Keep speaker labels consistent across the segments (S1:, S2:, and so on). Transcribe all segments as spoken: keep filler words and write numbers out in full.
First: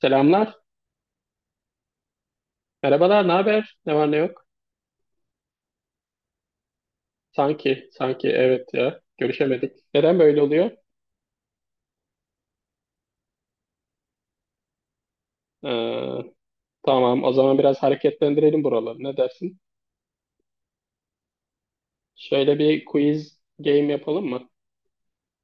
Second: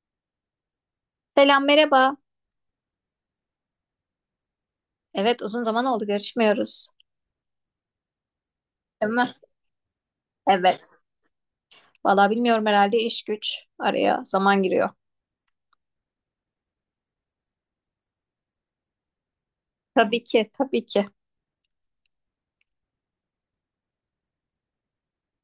S1: Selamlar.
S2: Selam, merhaba.
S1: Merhabalar. Ne haber? Ne var ne yok?
S2: Evet, uzun zaman oldu, görüşmüyoruz.
S1: Sanki, sanki evet ya.
S2: Değil mi?
S1: Görüşemedik. Neden böyle oluyor?
S2: Evet. Valla bilmiyorum, herhalde iş güç araya zaman giriyor.
S1: Ee, tamam. O zaman biraz hareketlendirelim buraları. Ne dersin?
S2: Tabii ki tabii ki.
S1: Şöyle bir quiz game yapalım mı?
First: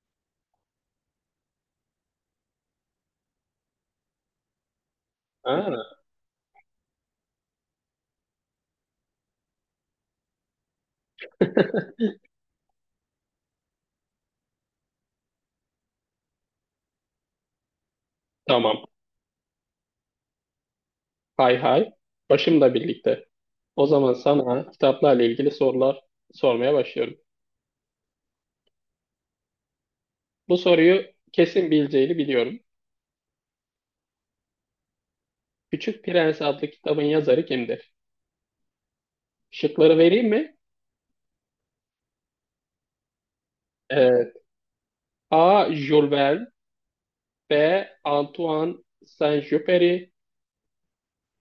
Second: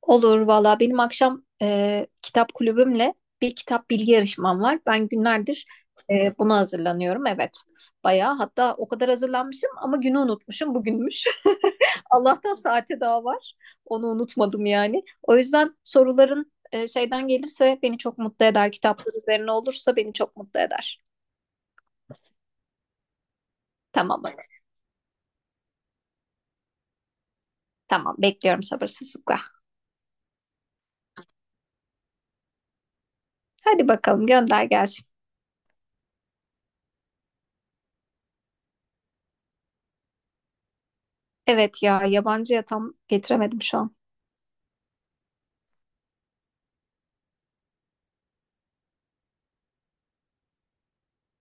S2: Olur valla, benim akşam e, kitap kulübümle bir kitap bilgi yarışmam var. Ben günlerdir
S1: Ha,
S2: e, buna hazırlanıyorum, evet. Bayağı, hatta o kadar hazırlanmışım ama günü unutmuşum, bugünmüş. Allah'tan saate daha var. Onu unutmadım yani. O yüzden soruların e, şeyden gelirse beni çok mutlu eder.
S1: tamam.
S2: Kitaplar üzerine olursa beni çok mutlu eder.
S1: Hay hay. Başımla birlikte. O zaman
S2: Tamam.
S1: sana kitaplarla ilgili sorular sormaya başlıyorum.
S2: Tamam, bekliyorum sabırsızlıkla.
S1: Bu soruyu kesin bileceğini biliyorum.
S2: Hadi bakalım, gönder gelsin.
S1: Küçük Prens adlı kitabın yazarı kimdir? Şıkları vereyim mi?
S2: Evet ya, yabancıya tam getiremedim şu an.
S1: Evet. A. Jules Verne, B. Antoine Saint-Exupéry,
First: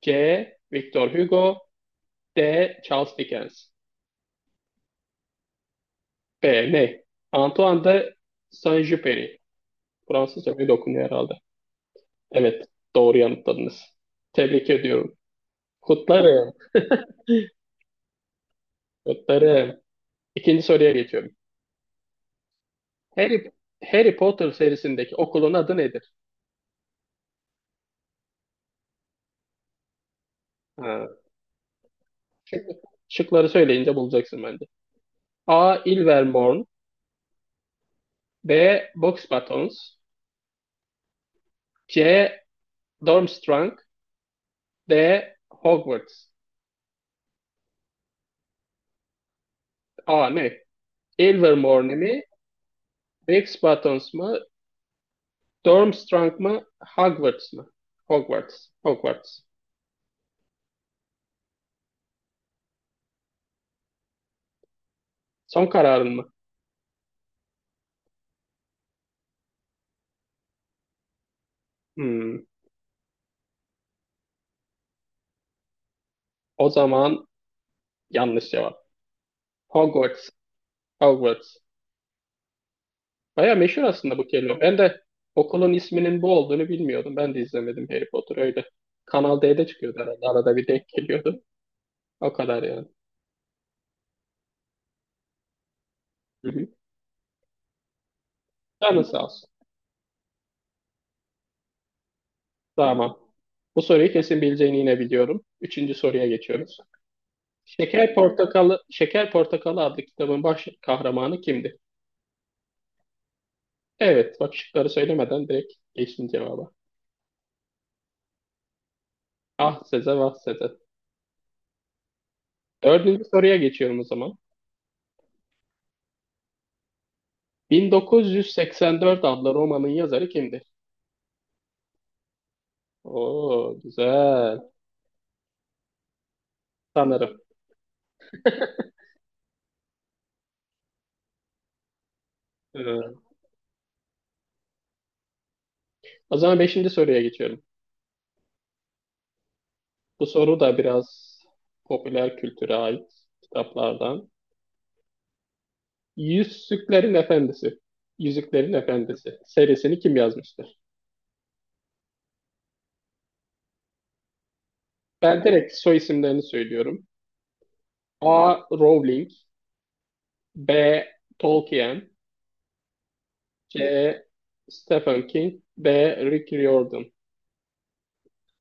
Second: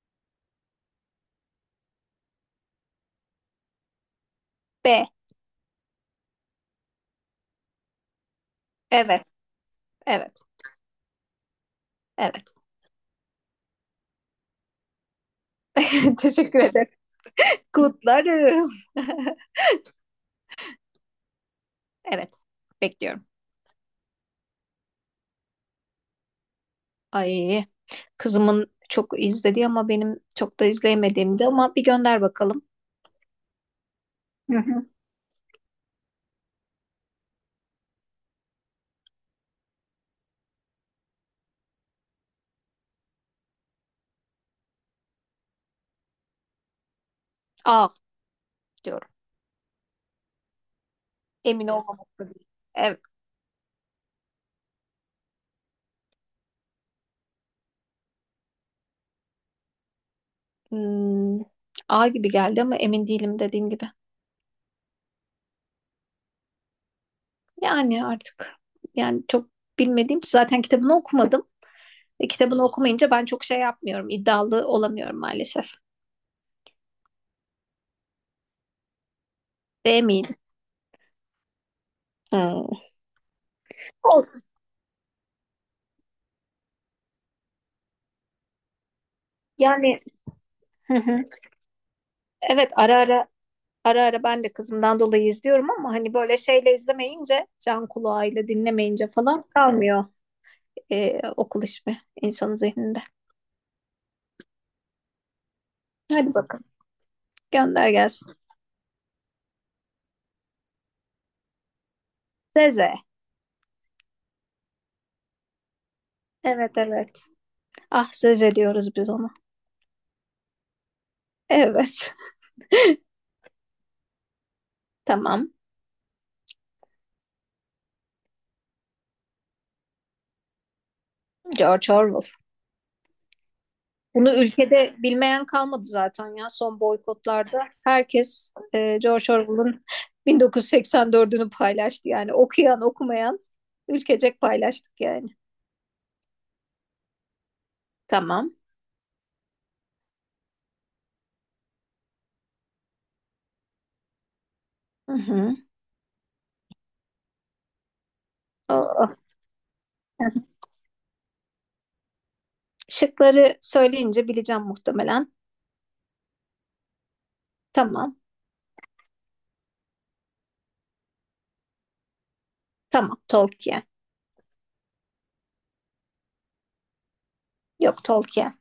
S1: C. Victor Hugo, D. Charles Dickens.
S2: B.
S1: B. Ne? Antoine de
S2: Evet,
S1: Saint-Exupéry.
S2: evet,
S1: Fransızca böyle okunuyor herhalde.
S2: evet.
S1: Evet. Doğru yanıtladınız. Tebrik ediyorum. Kutlarım.
S2: Teşekkür ederim. Kutlarım.
S1: Kutlarım. İkinci soruya geçiyorum.
S2: Evet, bekliyorum.
S1: Harry, Harry Potter serisindeki okulun adı nedir?
S2: Ay, kızımın çok izlediği ama benim çok da
S1: Ha.
S2: izleyemediğimdi, ama bir gönder bakalım.
S1: Şimdi şıkları söyleyince bulacaksın
S2: Hı
S1: bence.
S2: hı.
S1: A. Ilvermorny, B. Boxbatons, C. Durmstrang, D. Hogwarts.
S2: A diyorum.
S1: A ne?
S2: Emin
S1: Ilvermorny mi?
S2: olmamak lazım. Evet.
S1: Rex Buttons mı? Durmstrang mı? Hogwarts mı? Hogwarts. Hogwarts.
S2: Hmm, A gibi geldi ama emin değilim, dediğim gibi.
S1: Son kararın mı?
S2: Yani artık yani çok bilmediğim, zaten kitabını okumadım. E,
S1: Hmm.
S2: Kitabını okumayınca ben çok şey yapmıyorum, iddialı olamıyorum maalesef.
S1: O zaman yanlış cevap.
S2: Değil
S1: Hogwarts.
S2: miydi?
S1: Hogwarts.
S2: Hmm.
S1: Baya meşhur aslında bu
S2: Olsun.
S1: kelime. Ben de okulun isminin bu olduğunu bilmiyordum. Ben de izlemedim Harry Potter öyle. Kanal D'de çıkıyordu
S2: Yani,
S1: herhalde. Arada bir denk
S2: hı hı,
S1: geliyordu. O kadar
S2: evet,
S1: yani.
S2: ara ara ara ara ben de kızımdan dolayı izliyorum ama hani böyle
S1: Hı hı.
S2: şeyle izlemeyince, can kulağıyla
S1: Canın
S2: dinlemeyince
S1: sağ
S2: falan
S1: olsun.
S2: kalmıyor e, okul ismi insanın zihninde.
S1: Tamam. Bu soruyu kesin bileceğini yine biliyorum. Üçüncü soruya
S2: Hadi bakalım,
S1: geçiyoruz.
S2: gönder
S1: Şeker
S2: gelsin.
S1: Portakalı, Şeker Portakalı adlı kitabın baş kahramanı kimdi?
S2: Zeze.
S1: Evet, bak şıkları söylemeden direkt geçtim cevaba.
S2: Evet, evet. Ah Zeze diyoruz biz ona.
S1: Ah Seze, vah Seze.
S2: Evet.
S1: Dördüncü soruya geçiyorum o zaman.
S2: Tamam.
S1: bin dokuz yüz seksen dört adlı romanın yazarı kimdir?
S2: George Orwell.
S1: Oo,
S2: Bunu
S1: güzel.
S2: ülkede bilmeyen kalmadı zaten ya, son
S1: Sanırım.
S2: boykotlarda. Herkes e, George Orwell'ın bin dokuz yüz seksen dördünü paylaştı yani. Okuyan
S1: Ee,
S2: okumayan ülkecek paylaştık yani.
S1: o zaman beşinci soruya geçiyorum.
S2: Tamam.
S1: Bu soru da biraz popüler kültüre ait kitaplardan.
S2: Hı hı.
S1: Yüzüklerin Efendisi. Yüzüklerin
S2: Aa,
S1: Efendisi serisini kim yazmıştır?
S2: şıkları söyleyince bileceğim muhtemelen.
S1: Ben direkt soy isimlerini söylüyorum.
S2: Tamam.
S1: A. Rowling, B. Tolkien,
S2: Tamam. Tolkien.
S1: C. Stephen King, D. Rick Riordan.
S2: Yok, Tolkien.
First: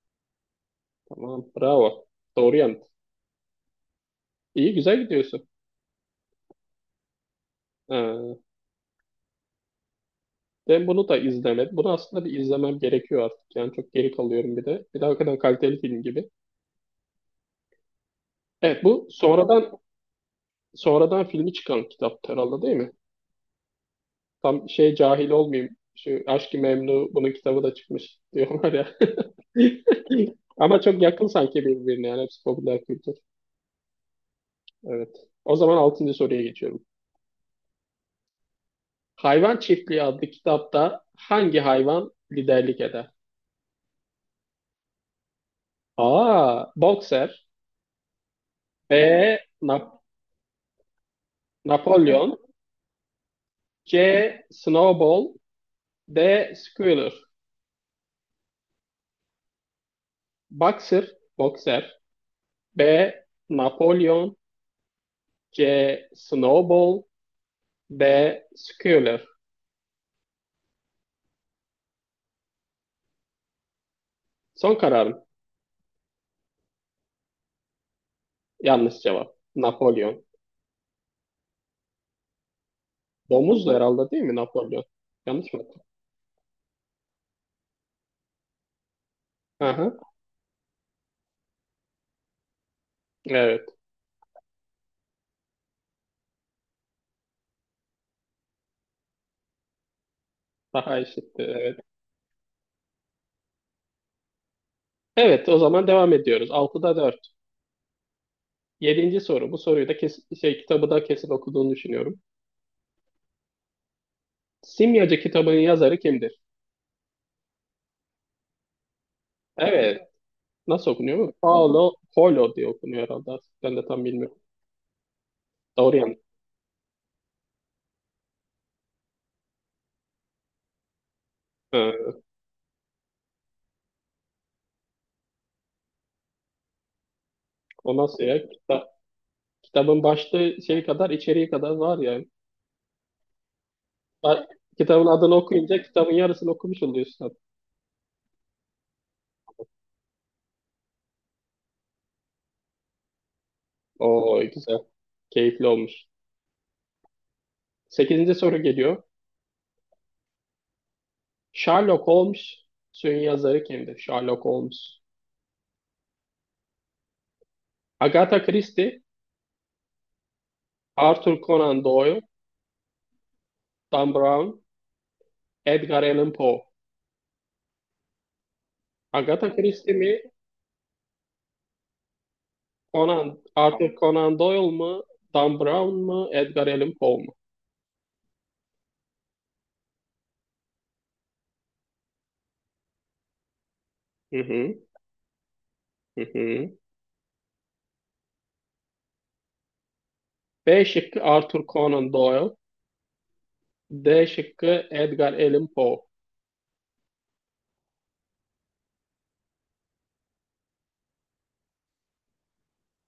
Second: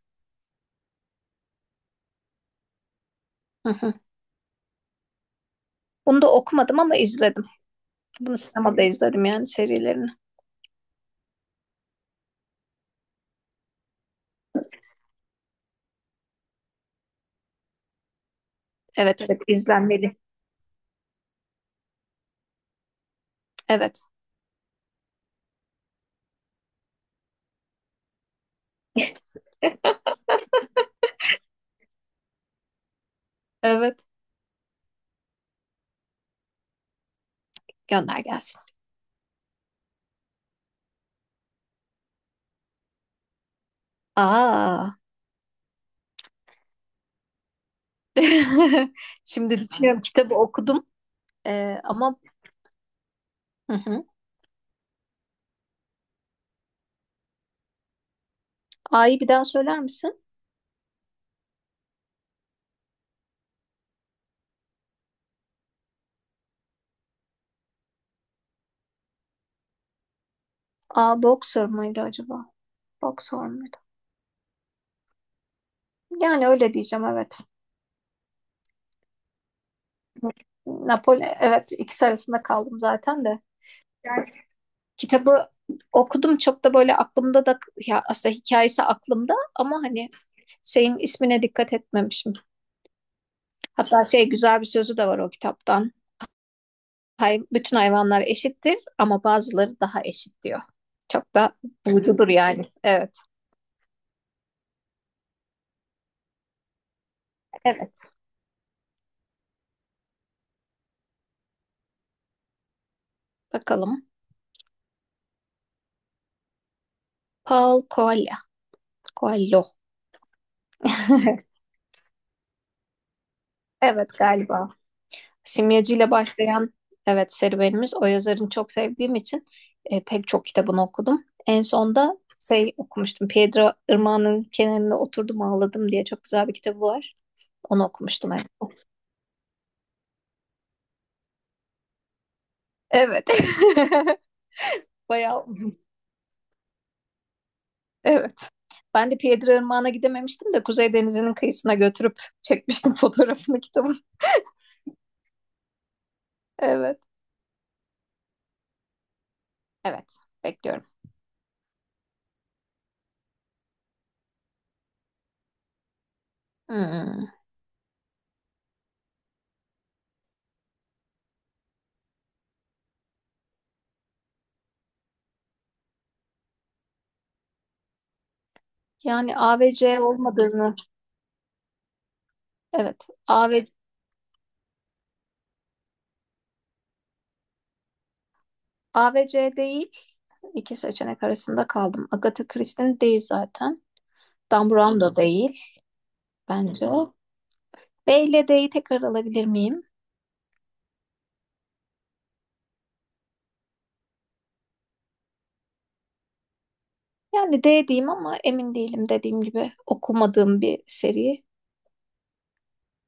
S1: Tamam, bravo. Doğru yanıt.
S2: Hı hı.
S1: İyi, güzel gidiyorsun.
S2: Bunu da okumadım ama izledim. Bunu
S1: Ee,
S2: sinemada izledim yani, serilerini.
S1: ben bunu da izlemedim. Bunu aslında bir izlemem gerekiyor artık. Yani çok geri kalıyorum bir de. Bir de hakikaten kaliteli film gibi. Evet, bu
S2: Evet, evet,
S1: sonradan
S2: izlenmeli.
S1: sonradan filmi çıkan kitap herhalde, değil mi?
S2: Evet.
S1: Tam şey cahil olmayayım. Şu Aşk-ı Memnu bunun kitabı da çıkmış diyorlar ya. Ama çok yakın sanki birbirine, yani hepsi popüler kültür.
S2: Evet.
S1: Evet. O zaman altıncı soruya geçiyorum.
S2: Gönder gelsin.
S1: Hayvan Çiftliği adlı kitapta hangi hayvan liderlik eder?
S2: Aa.
S1: A. Boxer, B.
S2: Şimdi
S1: Nap-
S2: düşünüyorum, kitabı okudum. Ee, ama
S1: Napolyon,
S2: hı hı.
S1: C. Snowball, D. Squealer.
S2: A'yı bir daha söyler misin?
S1: Boxer Boxer, B. Napolyon, C. Snowball, D. Squealer.
S2: A, boxer mıydı acaba? Boxer mıydı?
S1: Son kararım.
S2: Yani öyle diyeceğim, evet.
S1: Yanlış cevap. Napolyon.
S2: Napoli, evet, ikisi arasında kaldım zaten de.
S1: Domuzdu herhalde, değil
S2: Yani,
S1: mi Napolyon?
S2: Kitabı
S1: Yanlış mı?
S2: okudum çok da böyle aklımda da, ya aslında hikayesi aklımda ama
S1: Aha.
S2: hani şeyin ismine dikkat etmemişim.
S1: Evet.
S2: Hatta şey, güzel bir sözü de var o kitaptan. Hay, bütün hayvanlar eşittir ama bazıları daha eşit diyor.
S1: Daha
S2: Çok da
S1: eşitti.
S2: vurucudur yani. Evet.
S1: Evet, o zaman devam ediyoruz. altıda dört.
S2: Evet.
S1: Yedinci soru. Bu soruyu da kesin, şey, kitabı da kesin okuduğunu düşünüyorum.
S2: Bakalım.
S1: Simyacı kitabının yazarı kimdir?
S2: Paul Coelho. Coelho.
S1: Evet. Nasıl okunuyor mu? Paulo Coelho diye okunuyor herhalde artık. Ben de tam
S2: Evet,
S1: bilmiyorum.
S2: galiba. Simyacı
S1: Doğru
S2: ile
S1: yani.
S2: başlayan evet serüvenimiz, o yazarını çok sevdiğim için e, pek çok kitabını okudum. En
S1: Ha,
S2: sonda şey okumuştum. Pedro Irmağı'nın kenarında oturdum ağladım diye çok güzel bir kitabı var. Onu
S1: o nasıl
S2: okumuştum
S1: ya?
S2: en son.
S1: Kita- kitabın başlığı şey kadar, içeriği kadar var yani.
S2: Evet.
S1: Ha, kitabın adını
S2: Bayağı uzun.
S1: okuyunca kitabın yarısını okumuş oluyorsun.
S2: Evet. Ben de Pedro Irmağı'na gidememiştim de Kuzey Denizi'nin kıyısına götürüp çekmiştim fotoğrafını kitabın.
S1: Oo, güzel. Keyifli olmuş.
S2: Evet.
S1: Sekizinci soru geliyor.
S2: Evet. Bekliyorum.
S1: Sherlock Holmes'un yazarı kimdir? Sherlock Holmes.
S2: Hmm.
S1: Agatha Christie, Arthur Conan Doyle, Dan Brown, Edgar Allan Poe.
S2: Yani
S1: Agatha
S2: A ve
S1: Christie
S2: C
S1: mi?
S2: olmadığını, evet, A
S1: Conan,
S2: A ve,
S1: Arthur Conan Doyle mu? Dan Brown mu? Edgar Allan Poe mu?
S2: A ve C değil. İki seçenek arasında kaldım. Agatha Christie'nin değil zaten.
S1: Hı
S2: Dan
S1: hı,
S2: Brown da değil
S1: hı hı.
S2: bence. B ile D'yi tekrar alabilir miyim?
S1: B şıkkı Arthur Conan Doyle. D şıkkı Edgar Allan Poe.
S2: Yani D diyeyim ama emin değilim, dediğim gibi okumadığım bir seri.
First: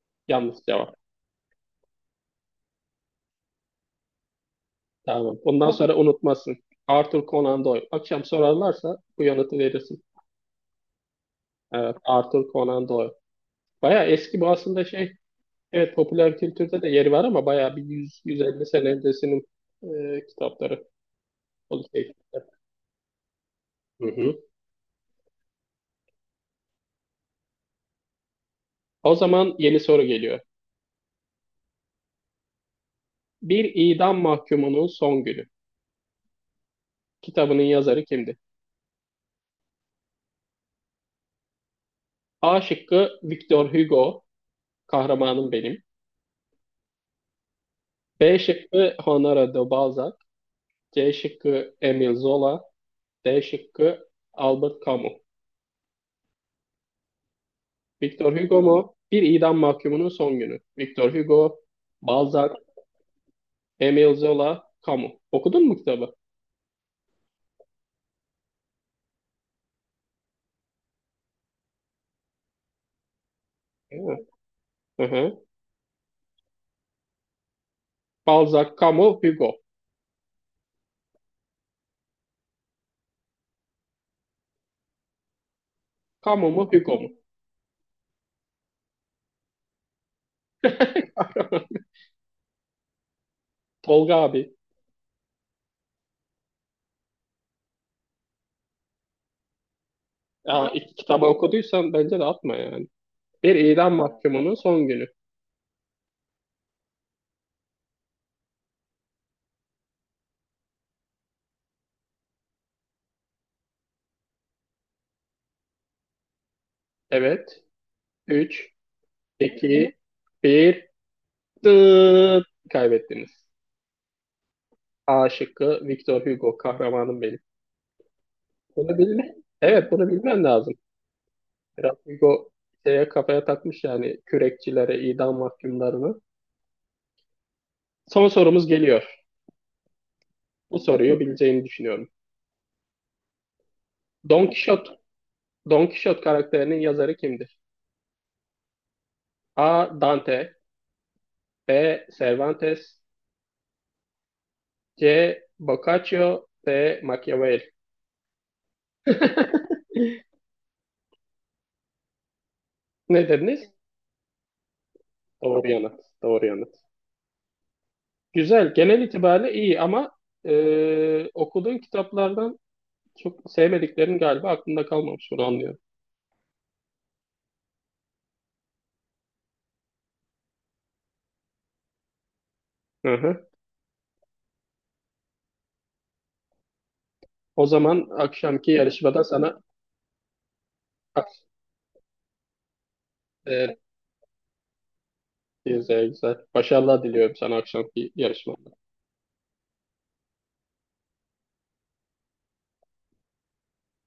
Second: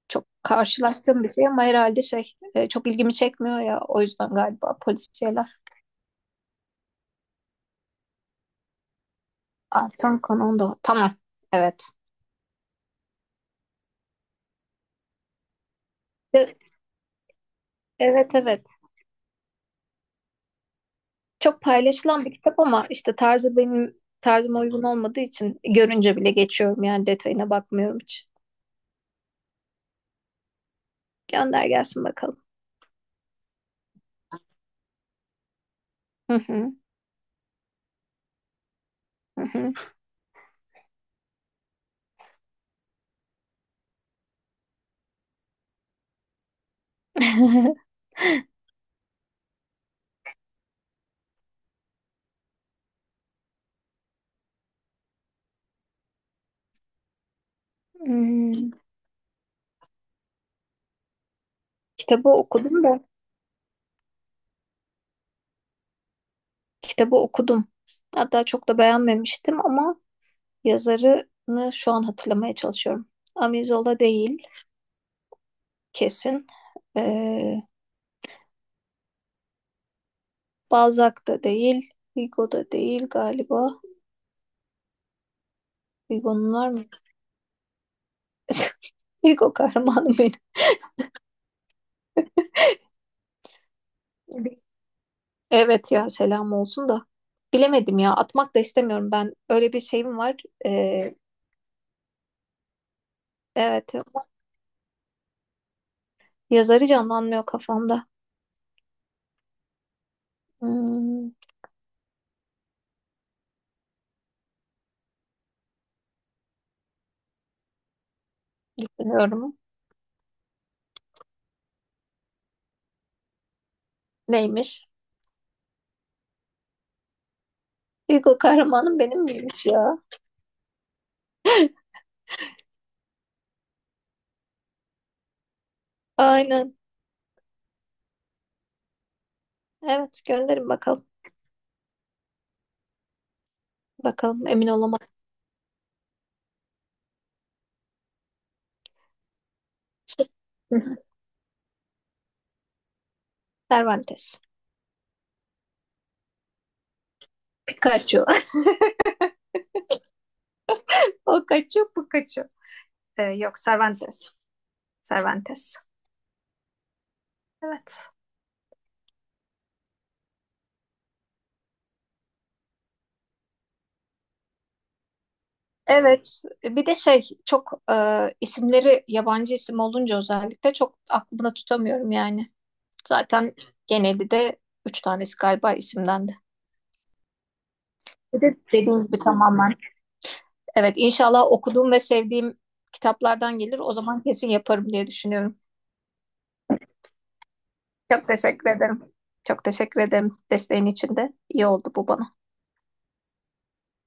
S2: Çok
S1: Yanlış cevap.
S2: karşılaştığım bir şey ama herhalde şey, e, çok ilgimi çekmiyor ya, o yüzden galiba
S1: Tamam.
S2: polisiyeler.
S1: Bundan sonra unutmasın. Arthur Conan Doyle. Akşam sorarlarsa bu yanıtı verirsin.
S2: Artan konu da. Tamam. Evet.
S1: Evet, Arthur Conan Doyle. Baya eski bu aslında, şey, evet popüler
S2: De-
S1: kültürde de yeri var ama bayağı bir
S2: evet,
S1: yüz yüz elli
S2: evet.
S1: sene öncesinin e, kitapları.
S2: Çok
S1: O şey.
S2: paylaşılan bir kitap ama işte tarzı benim
S1: Hı hı.
S2: tarzıma uygun olmadığı için görünce bile geçiyorum, yani detayına bakmıyorum hiç.
S1: O zaman yeni soru geliyor.
S2: Gönder gelsin bakalım.
S1: Bir idam mahkumunun son günü.
S2: Hı hı,
S1: Kitabının yazarı kimdi?
S2: hı hı.
S1: A şıkkı Victor Hugo, kahramanım benim. B şıkkı Honoré de Balzac. C şıkkı Emile Zola. D şıkkı Albert Camus. Victor Hugo
S2: Hmm,
S1: mu? Bir idam mahkumunun son günü. Victor Hugo,
S2: Kitabı
S1: Balzac,
S2: okudum da
S1: Emile Zola, Camus. Okudun mu kitabı?
S2: kitabı okudum. Hatta çok da beğenmemiştim ama yazarını şu an hatırlamaya çalışıyorum. Amizola değil
S1: Hı hı.
S2: kesin. Ee,
S1: Balzac, Camus, Hugo.
S2: Balzac da değil. Hugo da değil galiba.
S1: Camus
S2: Hugo'nun
S1: mu,
S2: var mı?
S1: Hugo mu?
S2: Hugo kahramanım
S1: Tolga abi.
S2: benim. Evet ya, selam olsun da. Bilemedim ya, atmak da istemiyorum ben. Öyle bir şeyim var.
S1: Ya, iki
S2: Ee,
S1: kitabı okuduysan bence de atma yani. Bir idam
S2: evet,
S1: mahkumunun son günü.
S2: yazarı canlanmıyor kafamda. Hmm,
S1: Evet. üç,
S2: bilmiyorum.
S1: iki, bir. Dıt. Kaybettiniz.
S2: Neymiş?
S1: A şıkkı Victor Hugo. Kahramanım benim.
S2: Hugo
S1: Bunu
S2: kahramanım benim
S1: bilme.
S2: miymiş
S1: Evet,
S2: ya?
S1: bunu bilmen lazım. Biraz Hugo şeye kafaya takmış yani, kürekçilere, idam mahkumlarını.
S2: Aynen.
S1: Son sorumuz geliyor.
S2: Evet, gönderin
S1: Bu
S2: bakalım.
S1: soruyu bileceğini düşünüyorum.
S2: Bakalım,
S1: Don
S2: emin
S1: Quixote
S2: olamadım.
S1: Don Quixote karakterinin yazarı kimdir? A. Dante, B. Cervantes,
S2: Cervantes.
S1: C. Boccaccio, D. Machiavelli.
S2: Pikachu. O kaçıyor, bu kaçıyor. Ee,
S1: Ne
S2: yok,
S1: dediniz?
S2: Cervantes.
S1: Doğru
S2: Cervantes.
S1: yanıt. Doğru yanıt.
S2: Evet.
S1: Güzel. Genel itibariyle iyi ama, e, okuduğun kitaplardan çok sevmediklerin galiba aklında kalmamış. Onu anlıyorum.
S2: Evet, bir de şey, çok e, isimleri yabancı isim olunca özellikle çok aklımda tutamıyorum yani.
S1: Hı hı.
S2: Zaten genelde de üç tanesi galiba isimden de.
S1: O zaman
S2: Bir de
S1: akşamki
S2: dediğim gibi
S1: yarışmada sana,
S2: tamamen. Evet, inşallah okuduğum ve sevdiğim kitaplardan
S1: e,
S2: gelir. O zaman kesin yaparım diye düşünüyorum.
S1: güzel güzel. Başarılar diliyorum sana akşamki
S2: Çok
S1: yarışmada.
S2: teşekkür ederim. Çok teşekkür ederim desteğin için de. İyi oldu bu bana.